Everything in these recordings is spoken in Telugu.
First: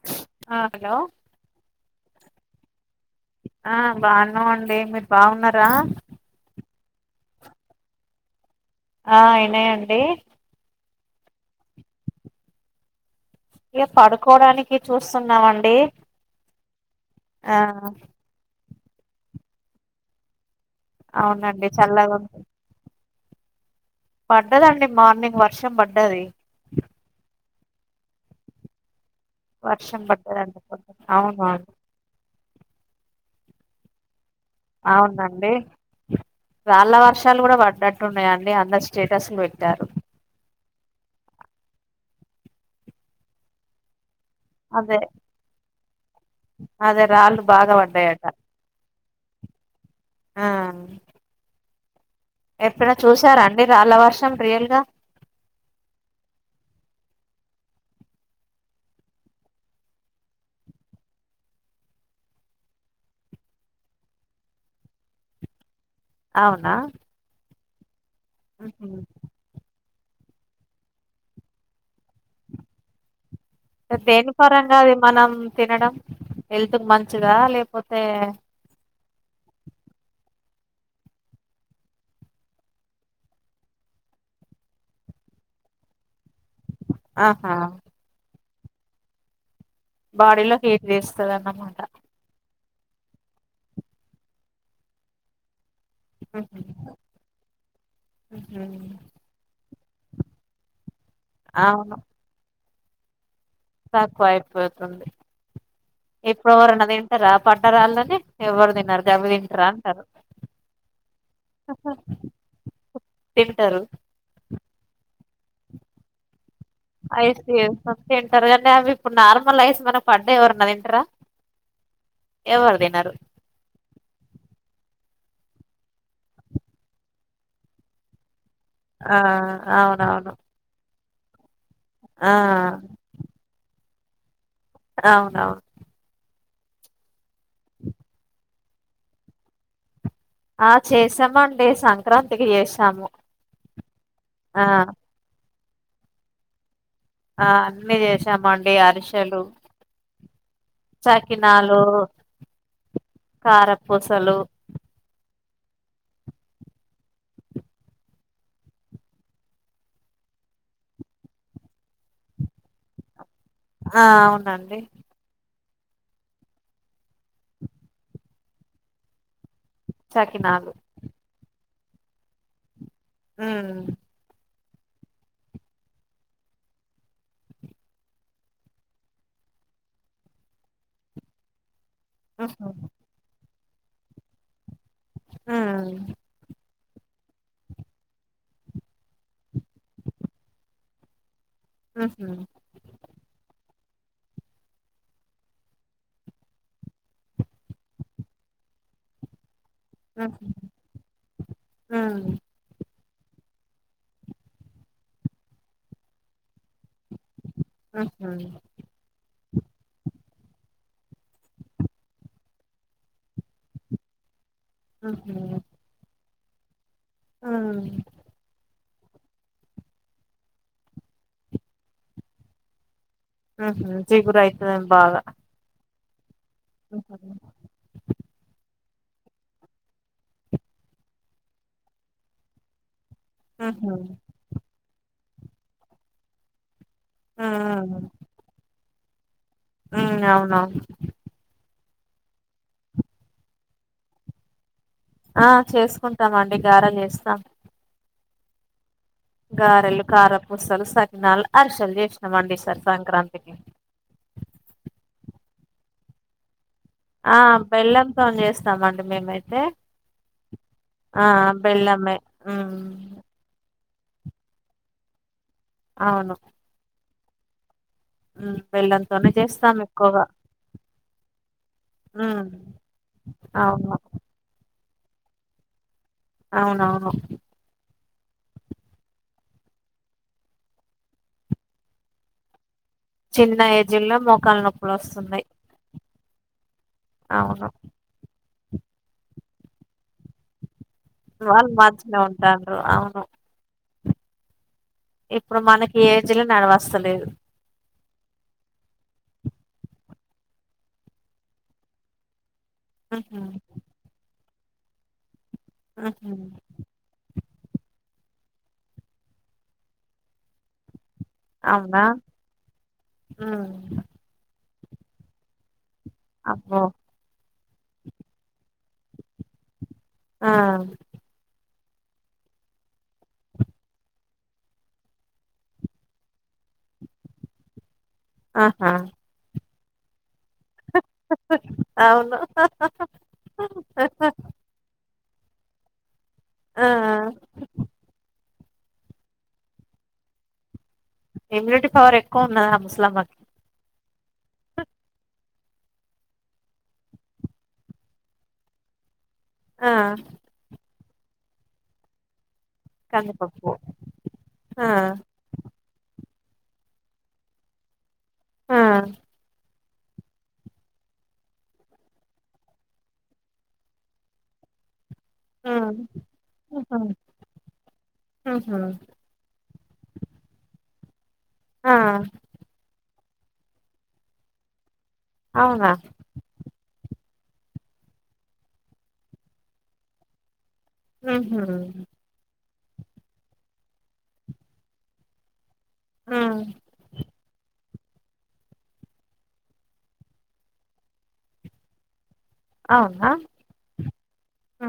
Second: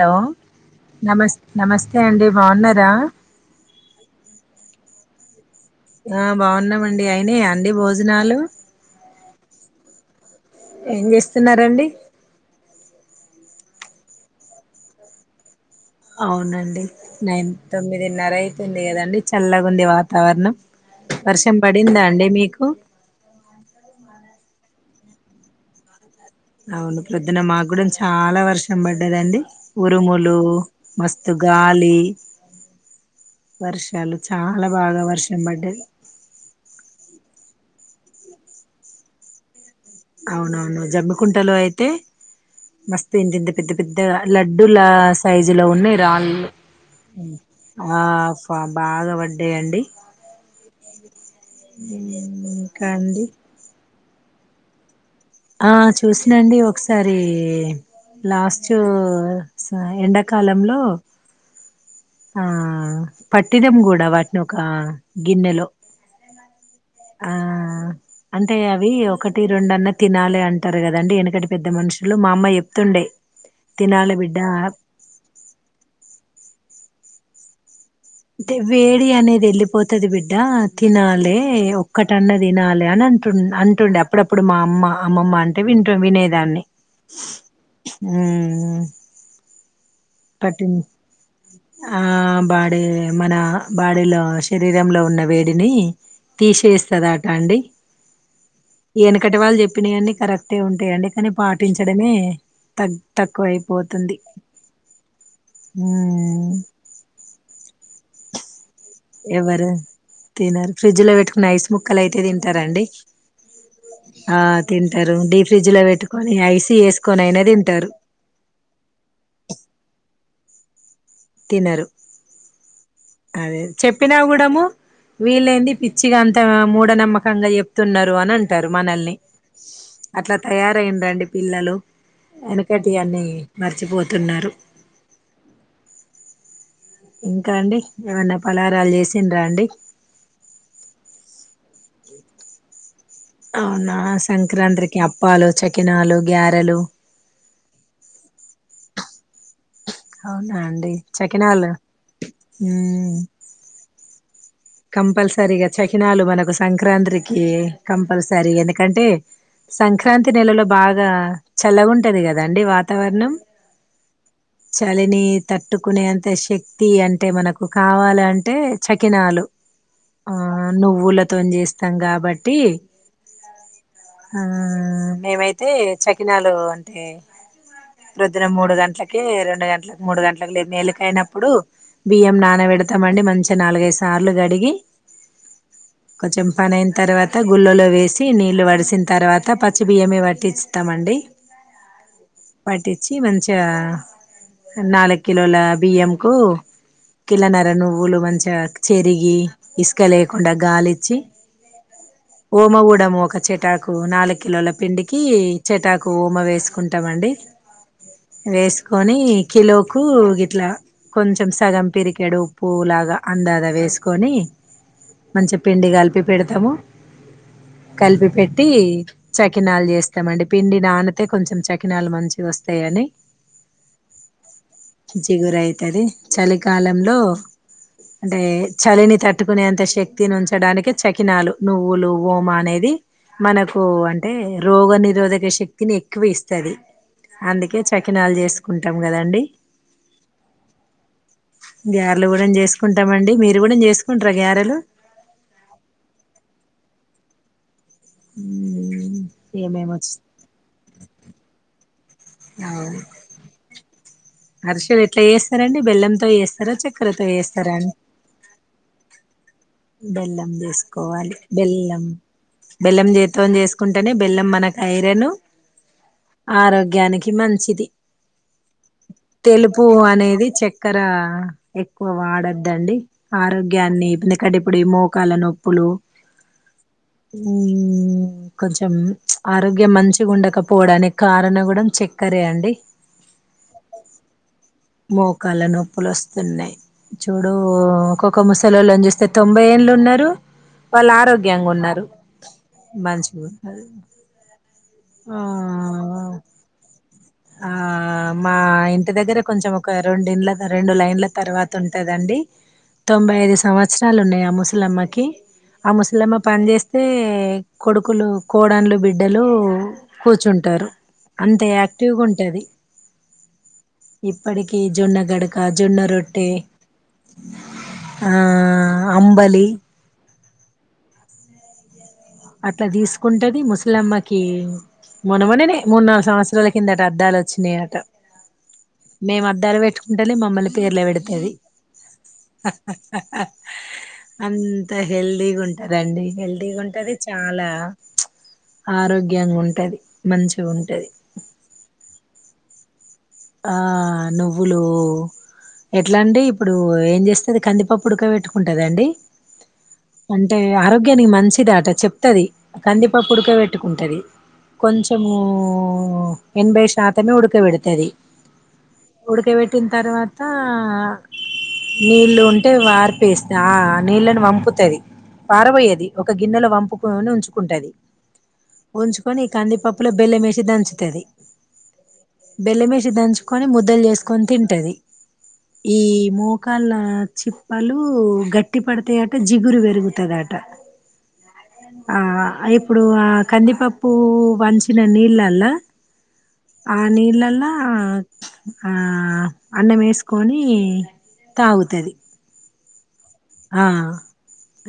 హలో ఆ హలో నమస్ నమస్తే అండి బాగున్నారా ఆ బాగున్నామండి మీరు బాగున్నార్ ఆ బావున్నామన్ డి అయినా అండి భోజనాలు ఆ అయినాయండి ఏం చేస్తున్నారండి ఇగ పడుకోడానికి చూస్తున్నామండి అవునండి నైన్ ఆ తొమ్మిదిన్నరై డంది కదండి చల్లగా ఉంది వాతావరణం వర్షం అవునండి పడిందా చల్లగా అండి ఉంది. మీకు అ పడ్డదండి మార్నింగ్ వర్షం పడ్డది అవును ప్రజ్ఞమా కూడా చాలా వర్షం పడ్ంది ఉదండి వర్షం ఉరుములు పడ్డదండి మస్తు అవును గాలి వర్షాలు చాలా బాగా వర్షం అవునండి పడ్డది చళ్ళ వర్షం ాలు కూడా పడ్నట్టున్నాయండి అందరు స్టేటస్లు పెట్టారు అవునవును జమ్ముకుంటలో అయితే మస్త్ ఇంత పెద్ద పెద్దగా లడ్డూల అదే సైజు లో ఉన్నాయి అదే రాళ్ళు బాగా ఆ పడ్డాయట బాగా పడ్డాయండి ఇంకా ఎప్పుడ అండి చూసారంండి రాళ్ళ వర్షం ప్రియల్గా ఆ చూసినండి ఒకసారి లాస్ట్ ఎండాకాలంలో ఆ పట్టిదం కూడా వాటిని ఒక గిన్నెలో అవునా అ అంటే ఉహు. అవి ఒకటి రెండు అన్న తినాలి అంటారు కదండి వెనకటి పెద్ద మనుషులు మా అమ్మ చెప్తుండే తినాలి దేని బిడ్డ పరంగా అది మనం తినడం హెల్ హెల్త్ కు మంచిదా లేకపో అంటే వేడి అనేది ఎలి పోతది బిడ్డ తినాలి ఒక్కటన్న తినాలి అని, అంటు అంటుండే అప్పుడప్పుడు మా అమ్మ అమ్మమ్మ అంటే వింట వినేది దాని ఆహా హు మ్ బాడీలో హీట్ వేస్తుందిన్నమాట అంటే మన బాడీలో శరీరంలో ఉన్న వేడిని తీసేస్తదా ఆట అండి వెనుకటి వాళ్ళు చె చేపిన అన్ని కరెక్టే ఉంటాయండి అని అవును పాటించడమే తగ తక్ తక్కువ అయిపోతుంది ఇప్పుడు హ్మ్. ఎవరన్నా తింటరా పట్టరా అలా అని తినరు గవి తింటారా ఎవరు అంటారు తినరు ఫ్రిడ్జ్ లో పెట్టుకున్న ఐస్ ముక్కలయితే తింటార అండి తింటారు ఆ తింటారు డీ ఫ్రిడ్జ్ లో పెట్టుకొని ఐస్ ఐస్ ది ఏసుకొని తింటారు కానీ అవి ఇప్పుడు నార్మల్ ఐస్ మన ప దె ఎవరన్నా తింటరా తినరు ఎవరు తినరు అదే చెప్పినా గుడము వీలైంది పిచ్చిగా అంత మూఢనమ్మకంగా చెప్తున్నరు అని అంట అంటారు మానల్ని ఆ అవునవును అట్ల తయారయి రండి పిల్లలు ఆ ఎనికటి అన్నియు మరిచపోతు తున్నారు అవునవున్ ఇంకా అండి ఏమన్నప్ పలారాలు చేసిండ్ర అండి ఆ చేసామండి సంక్రాంతికి చేసాము అవున ఆ సంక్రాంత్రికి అప్పాలు చక్క కినాలు గ్యారెలు ఆ అన్నిీ చేసామండి అరిసెలు అవునా అండి చకినాలు కారపూసలు కంపల్సరీగా చకినాలు మనకు సంక్రాంత్రికి కంపల్సరీ ఎందుకంటే సంక్రాంతి నెలలో బాగా చల్లగ ఉంటది కదాండి వాతావరణం ఆ అవునండి చలిని తట్టుకునేంత శక్తి అంటే మనకు కావాల అంటే చకినాలు ఆ సకినాలు నువ్వుల తోన్ చేస్త ఇష్టం కాబట్టి ఉమ్ ఉ మేమైతే చకినాలు అంటే రొద్దున మూడు గంటలకి రెండు గంటలకి మూడు గంటలకు లేదు మేలికయినప్పుడు బియ్యం నాన మ్హు పెడతాంమండి మంచి ఇక నాలుగై సార్లు గడి డిగి మ్మ్ ఒక చెెంపనైన తర్వాత గుళ్ళలో వేసి నీళ్ళు వడిసిన తర్వాత పచ్చి బియ్యమే పట్టి ఇస్తామండి మ్హు పట్టించి మంచి నాలుక్ కిలోల బియ్యంకు కిల నర నువ్వులు మంచిగ చెరిగి ఇసుక మ్హు లేకుండా గాలిచ్చి మ్మ్ ఓమ కూడ నం చె వ మ్హు వ ఇట్లా కొంచెం సగం పరికాడు ఉప్పు లాగా అందాదా వేసుకు కానీ మంచి మ్హు పిండి గలి చెప్పి పెడతాము మ్మ్ కలిపి పెట్టి చకినాలు చేస్తామండి పిండి నానతే కొంచెం చకినాలు మంచి వస్తాయని ఉ చిగుర అయితుందం బాగా జిగురు అయితది చలికాలంలో అంటే చలిని తట్టుకునేంత శక్తిని ఉంచడానికి చకినాలు నువ్వులు ఓమా అనేది మనకు మ్హు అంటే రోగ నిరోధక శక్తిని ఎక్కువ ఇస్తుంది అందుకే చకినాలు చేసుకుంటా ఇాం కదండి ఉ అవునవును గ్యార్లు కూడా చేసుకుంటామండి మీరు ఇ కూడా చేసుకుంటార గారెలు ఆ చేసుకుంటామ అండి గారా చేస్తాం ఉ గారెలు ఖార పూసలు సకినాలు అరిశెలు జష్ నమండిసర్ సంక్రాంతికి అర్షలు ఎట్లా చేస్తారండి బెల్లంంతో చేస్తారు ఆ బెల్లంతో చేస్తామండి మేమైతే బెల్లం ఆ చేసుకోవాలి బెల్లం బెల్లమే మ్మ్ బెల్లం జీతం చేసుకోాల కుంటేనే బెల్లం మనకు ఐరను అవును ఆరోగ్యానికి ఇ మంచిది మ్మ్ బెల్లంతోనే చేస్తాం తెలుపు ఎక్కువగా అనేది చక్కెర ఎక్కువ మ్మ్ వాడద్దండి అవును ఆరోగ్యాన్ని అడప్పుడు ఈ మోకాల నొప్పులు అవునవును మ్ కొంచెం ఆరోగ్యం మంచిగా ఉండకపోవడానికి కారణం కూడా చక్కరే అండి. చిన్న ఏజ్ లో మోకాలు నో మోకళ్ల నొప్పులు వస్తున్నాయి చూడు అవును ఒక్కొక్క ముస్ సలలుని చూస్తే తొంభై ఏళ్లు ఉన్నారు వాళ్ళు ఆరోగ్యంగా వాళ్ళు ఉన్నారు మంచినే ఉంటాండ్రు అవును మంచి ఇప్పుడు మనకి ఏజ్లో నడవస్తలేదు ఆ మా ఇంటి దగ్గర కొంచెం ఒక రెండుంల రెండు లైన్ల తర్వాత ఉంటదండి తొంభై ఉహు యిదు సంవత్సరాలు ఉన్నాయా ము ఇలమ్మకి ఆ ఉహు ముసలమ్మ పని చేేస్తే కొడుకు హక్కులు కోడళ్లు బిడ్డలు కూర్చుంటారు అంత అవునా యాక్టివ్గా ఉంటుంది ఉమ్ అక్కటికి జొన్న గడక జొన్న రొట్టటి అబ్బో ఆ అంబలి ఆ అట్లా తీసుకుంటది ముసలమ్మకి మనమననే మూడు నాలుగు సంవత్సరాల కింద అట అద్దాలు వచ్చినాయిట ఆహా మే మాద్దాలు వె ఉండాలె మ మల్లా తెరల పెడుతుంది అవును అంత హెల్తీ లీగా ఉంటదండి హల్దిీగా ఆ ఉంటది చాలా ఆరోగ్యంగా ఉంటది మంచిగా ఉంటు ఇమ్యూనిటీ పవర్ ఎక్కువ ఉందా అలామ నువ్వులు ఎట్లా అండి ఇప్పుడు ఏం చేస్తంది కందిప పుడక పెట్టుకుంటుందండి ఆ అంటే ఆరోగ్య కాని మంచిదాట చెప్తది కంది పప్పు ఉడక కందిపప్పు పెట్టుకుంటుంది ఆ కొంచెము ఎనభై శాతమే ఉడుకు వితది ఆ కుడక బెట్ట పుట్టిన తర్వాత నీళ్ళు ఉంటే వారిపేస్తంది ఆ నీళ్ళని పంపుతుంది ఆ పారబోయేది ఒక గిన్నెలో ఉహు వంపుకని ఉంచుకుంటది ఉహు ఉంచుకొని ఈ కందిపప్పులో బెల్లం వేసి దంచు ఇత్యది ఆ బేలేమే ి దంచుకొని ముద్దలు చేసుకొని తింటది అవునా ఈ మకాలా చిప్పలు గట్టి పడతాయట జిగురు పెరుగుతదట ఉహు ఆ అ ఇ ఇప్పుడు ఆ కందిపప్పు వంచిన నీళ్ళల్లా ఉ ఆ నీళ్లలా ఆ ఆ అన్నం వేసుకొని తాగుతది ఆ ఆ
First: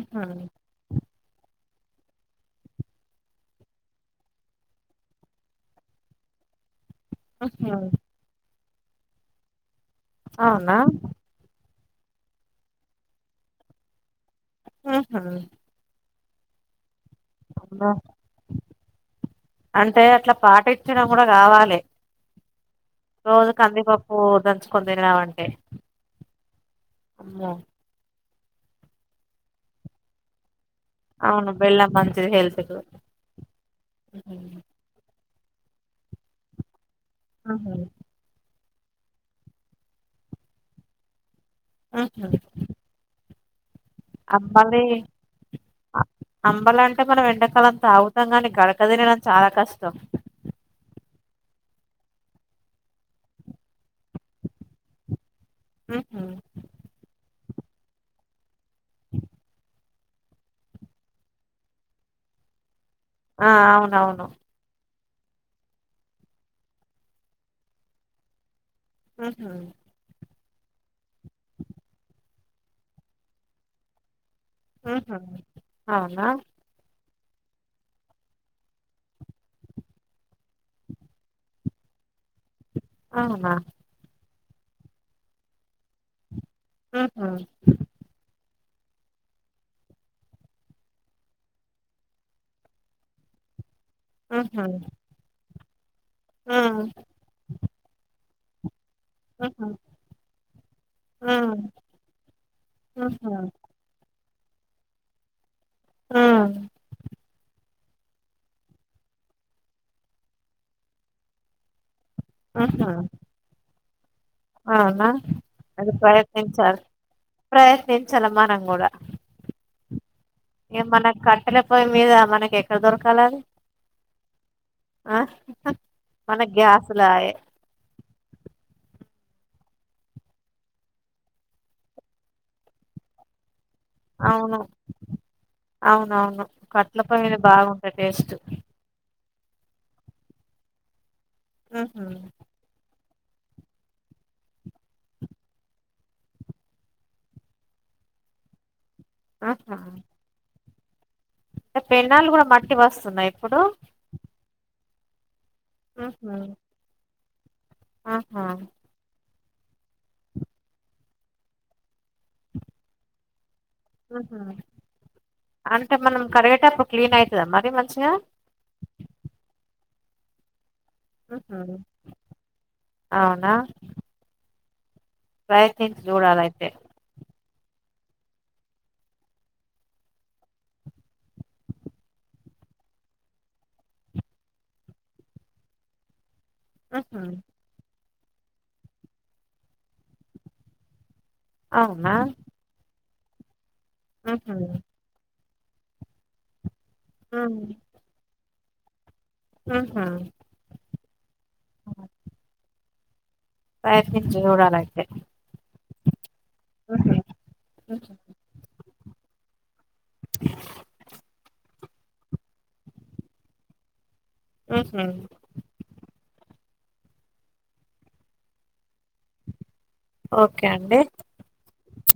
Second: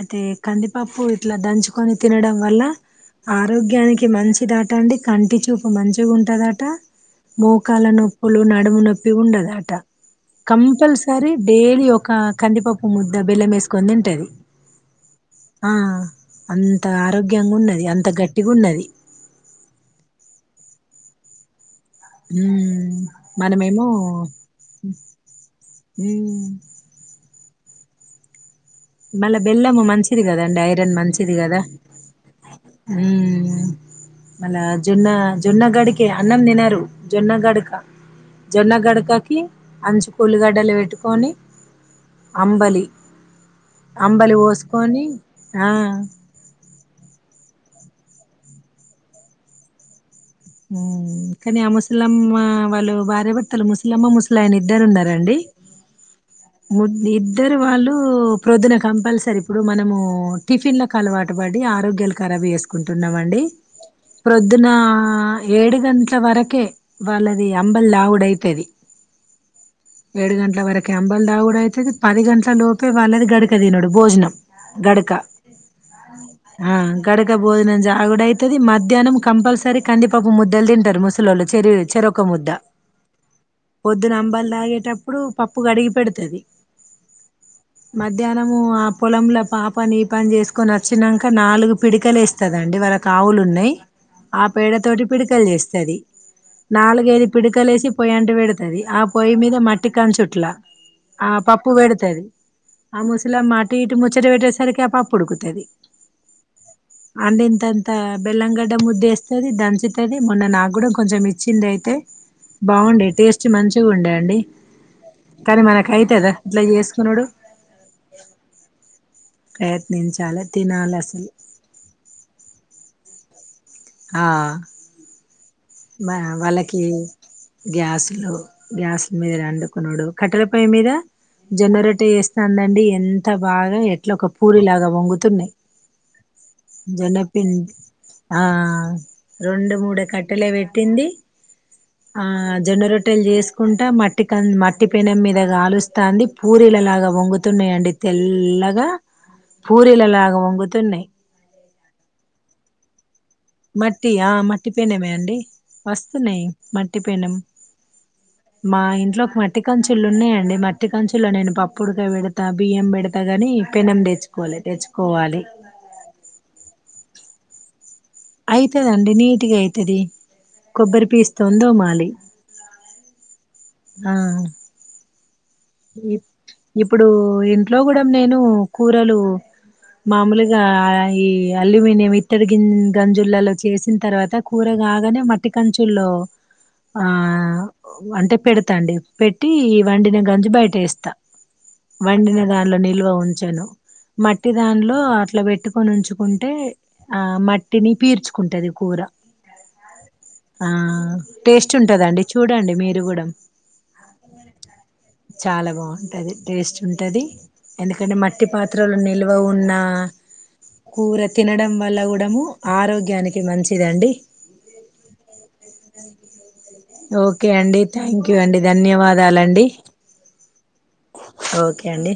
అదే కందిపప్పు ఇట్లా దంచుకొని తినడం వల్ల ఆరోగ్యానికి మంచిదట అండి, కంటి చూపు మంచిగా ఉంటదట ఉహు మోకాల నొప్పులు న నడుము న్నొప్పిగా ఉండద ఆట అవునా కంపల్సర డైలీ ఒక కంపా పూముద్దు ద బెల్ల వేకని తింటది ఉహు ఆ అం త ఆరోగ్యంగ ఉన్నది అమ్మో అంత గట్టిగున్నది చ్చడం కూడా కావాలే ఉం మనమేమో దంచుకొని తినడం అంటే హు అమ్మో మళ్ళ బెల్లం మంచిది కద అండి ఐ రన్ మంచిది అవును కదా బెల్లం మంచిది హెల్త్ కు ఉ ఉహు మళ్ళ అ జున్ను జున్నగడికి అన్నం తినరు జొన్నగడుక ఉహు జొన్న గడకకి అంచు కూలిగడ్డలు వెట్టుకొని ఉహు. అంబలి అంబలి పోసుకొని ఆ అ అంబలి అంటే మనం ఎండాకాలం తాగుతం కానీ గడక తినడం చాలా కష్టం కాని ఆ ముసలమ్మ వాళ్ళు భార్య భర్తలు ముసలమ్మ ముసలాయన ఇద్దరు ఉన్నరండి ఉ ఇద్దరు వాళ్ళు ప్రొద్దున కంపల్సరీ ఇప్పుడు మనము ము టిఫిన్లకు అలవాటు పడి ఆరోగ్యాలు కారాబు చెస్ కుంటున్నమండి ఆ అవునవును ప్రొద్దున ఆ ఏడు గంటల వరకే వాళ్ళది అంబల్ తాగుడైతది ఆహా ఏడు గంటల వరకె అంబల్ తాగుడు అయితది పది గంట ట లోపే వాళ్ళది గడక తినుడు భోజనం హ గడక అవున ఆ గడక భోజనం జాగుడైతది మధ్యాహ్నం కంపల్సరీ కందిపప్పు ముద్దలు తింటరు ముసలోళ్ళు చెరి చెరోక ముద్ద అవునా పొద్దున అంబల్ అలాగే టప్పుడు పప్పు కడిగి పెడుతది ఉహు మధ్యాహ్నం మనము ఆ పొలంల పాపని ఈ పని చేసుకొని వచ్చినాక నాలుగు పిడికలు ఎస్తదండి వాళ్ళకు ఆవులు ఉన్నాయి ఆ ఉహు పేడ తోటి పిడకలు చేస్తా తది ఉ నాలుగైదు పిడుకలేసి పోయ అంటు పెడుతది ఆ పొయ్యి మీద ఉహు మ మట్టి కంచుట్ల ఆ ఉ పప్పు పెడుతది ఆ ఉహు ముసలమ్మ అటు ఇటు ము పచ్చట పెట్టేసరికి పాప పుడుకుతుది ఉ అందింత బ బెల్లంగడ్డ ముద్దేస్తది, దంచుతది మొన్న నాకు కూడా కొంచెం ఇచ్చిండే అయితే ఉహు బాగుండే టేస్ట్ మంచి చూ ఉండేయండి అవునా అది ఇట్లా ప్రయత్నించాల చేసుకునుడు ప్రయత్నించాలమ్మా మనం కూడా ప్రయత్నించాలి ఏ తినాలి మన అసలు కట్టెల పోయ మీద మనకి ఎక్కడ దొరక లి ఆ ఆ మా మనకు వాళ్ళకి గ్యాసులాయే గ్యాస్లు గ్యా అసలు మీద అండుకున్నాడు కట్టెలపై మీద జొన్నరట వేస్తుాందండి ఎంత బాగా ఎట్లా ఒక అవును పూరిలాగా వంగుతున్నాయి అవునవును కట్టెల పొయ్యి మీద జన్నపిం బాగుంటాయి టేస్ట్ ఆ రెండు మూడ కట్ టెలా పెట్టింది ఉహు ఆ జోనురోట్ రోట్టెలు చేసుకుంట మట్టి క మట్టి పెనెం మీదగాలుస్తంది పూరీలలాగా పాన్గుతున్నాయండి తెల్లగ పూరిలలా పొంగు తన్నయి పెన్నాలు కూడ మట్టి వస్తున్నాయి ఇప్పుడు మట్ట ఆ మట్టి పెనేమే అండి మస్త్ ఉహు ఉన్నాయ్ మట్టి పెనుం ఆహా మా ఇంట్లోకి మట్ మట్టి కంచులు ఉన్నాయండి మట్టి కంచుల్లో నేను పప్పుడక బెడతా బియ్యం పెడతా కానీ పెనం ఉహు తెచ్చుకోలేదు తెచ్చుకోవాలి అంటే మనం కడిగేటప్పుడు క్లీన్ అయితద మరి మ అయితదండి నీటి గయితది కొబ్బరి పీస్తోన్ ఉహు తోమాలి అవునా ఆ ప్రయత్నించి ఇ చూడాలయితే ఇప్పుడు ఇన్ ఇంట్లో కూడా నేను కూరలు మామూలుగా ఈ అల్యూమినియం ఇత్తడి గ గంజులలో చేసిన తర్వాత కూర కాగానే మట్టి కంచుల్లో ఆ ఆహా అంటే పెడతాండి పెట్టి వండిన గంజి బయటేస్తా అవునా వండిన దానిలో నిల్వ ఉన్ చను మట్టి ఉహు దానిలో అట్లా పెట్ ట్టుకొనించుకుంటే ఆ మట్టిని పీర్చుకుంటది కూర మ్మ్ హ్మ్ ఆ టేస్ట్ ఉంటదండి చూడండి మీరు కూడా ప్రయత్నించి చూడాల అయితే చాలా బాగుంటది టేస్ట్ ఉంటది ఎందుకంటే మట్టి పాత్రలు నె నిల్వ ఉన్నా కూర తినడం వ వల్ల కూడము ఆరోగ్యానికి మంచిదండి అహ్ ఓకే అండి థ్యాంక్ యూ అండి ధన్యవాదాలండి ఓ కే అండి ఓకే అండి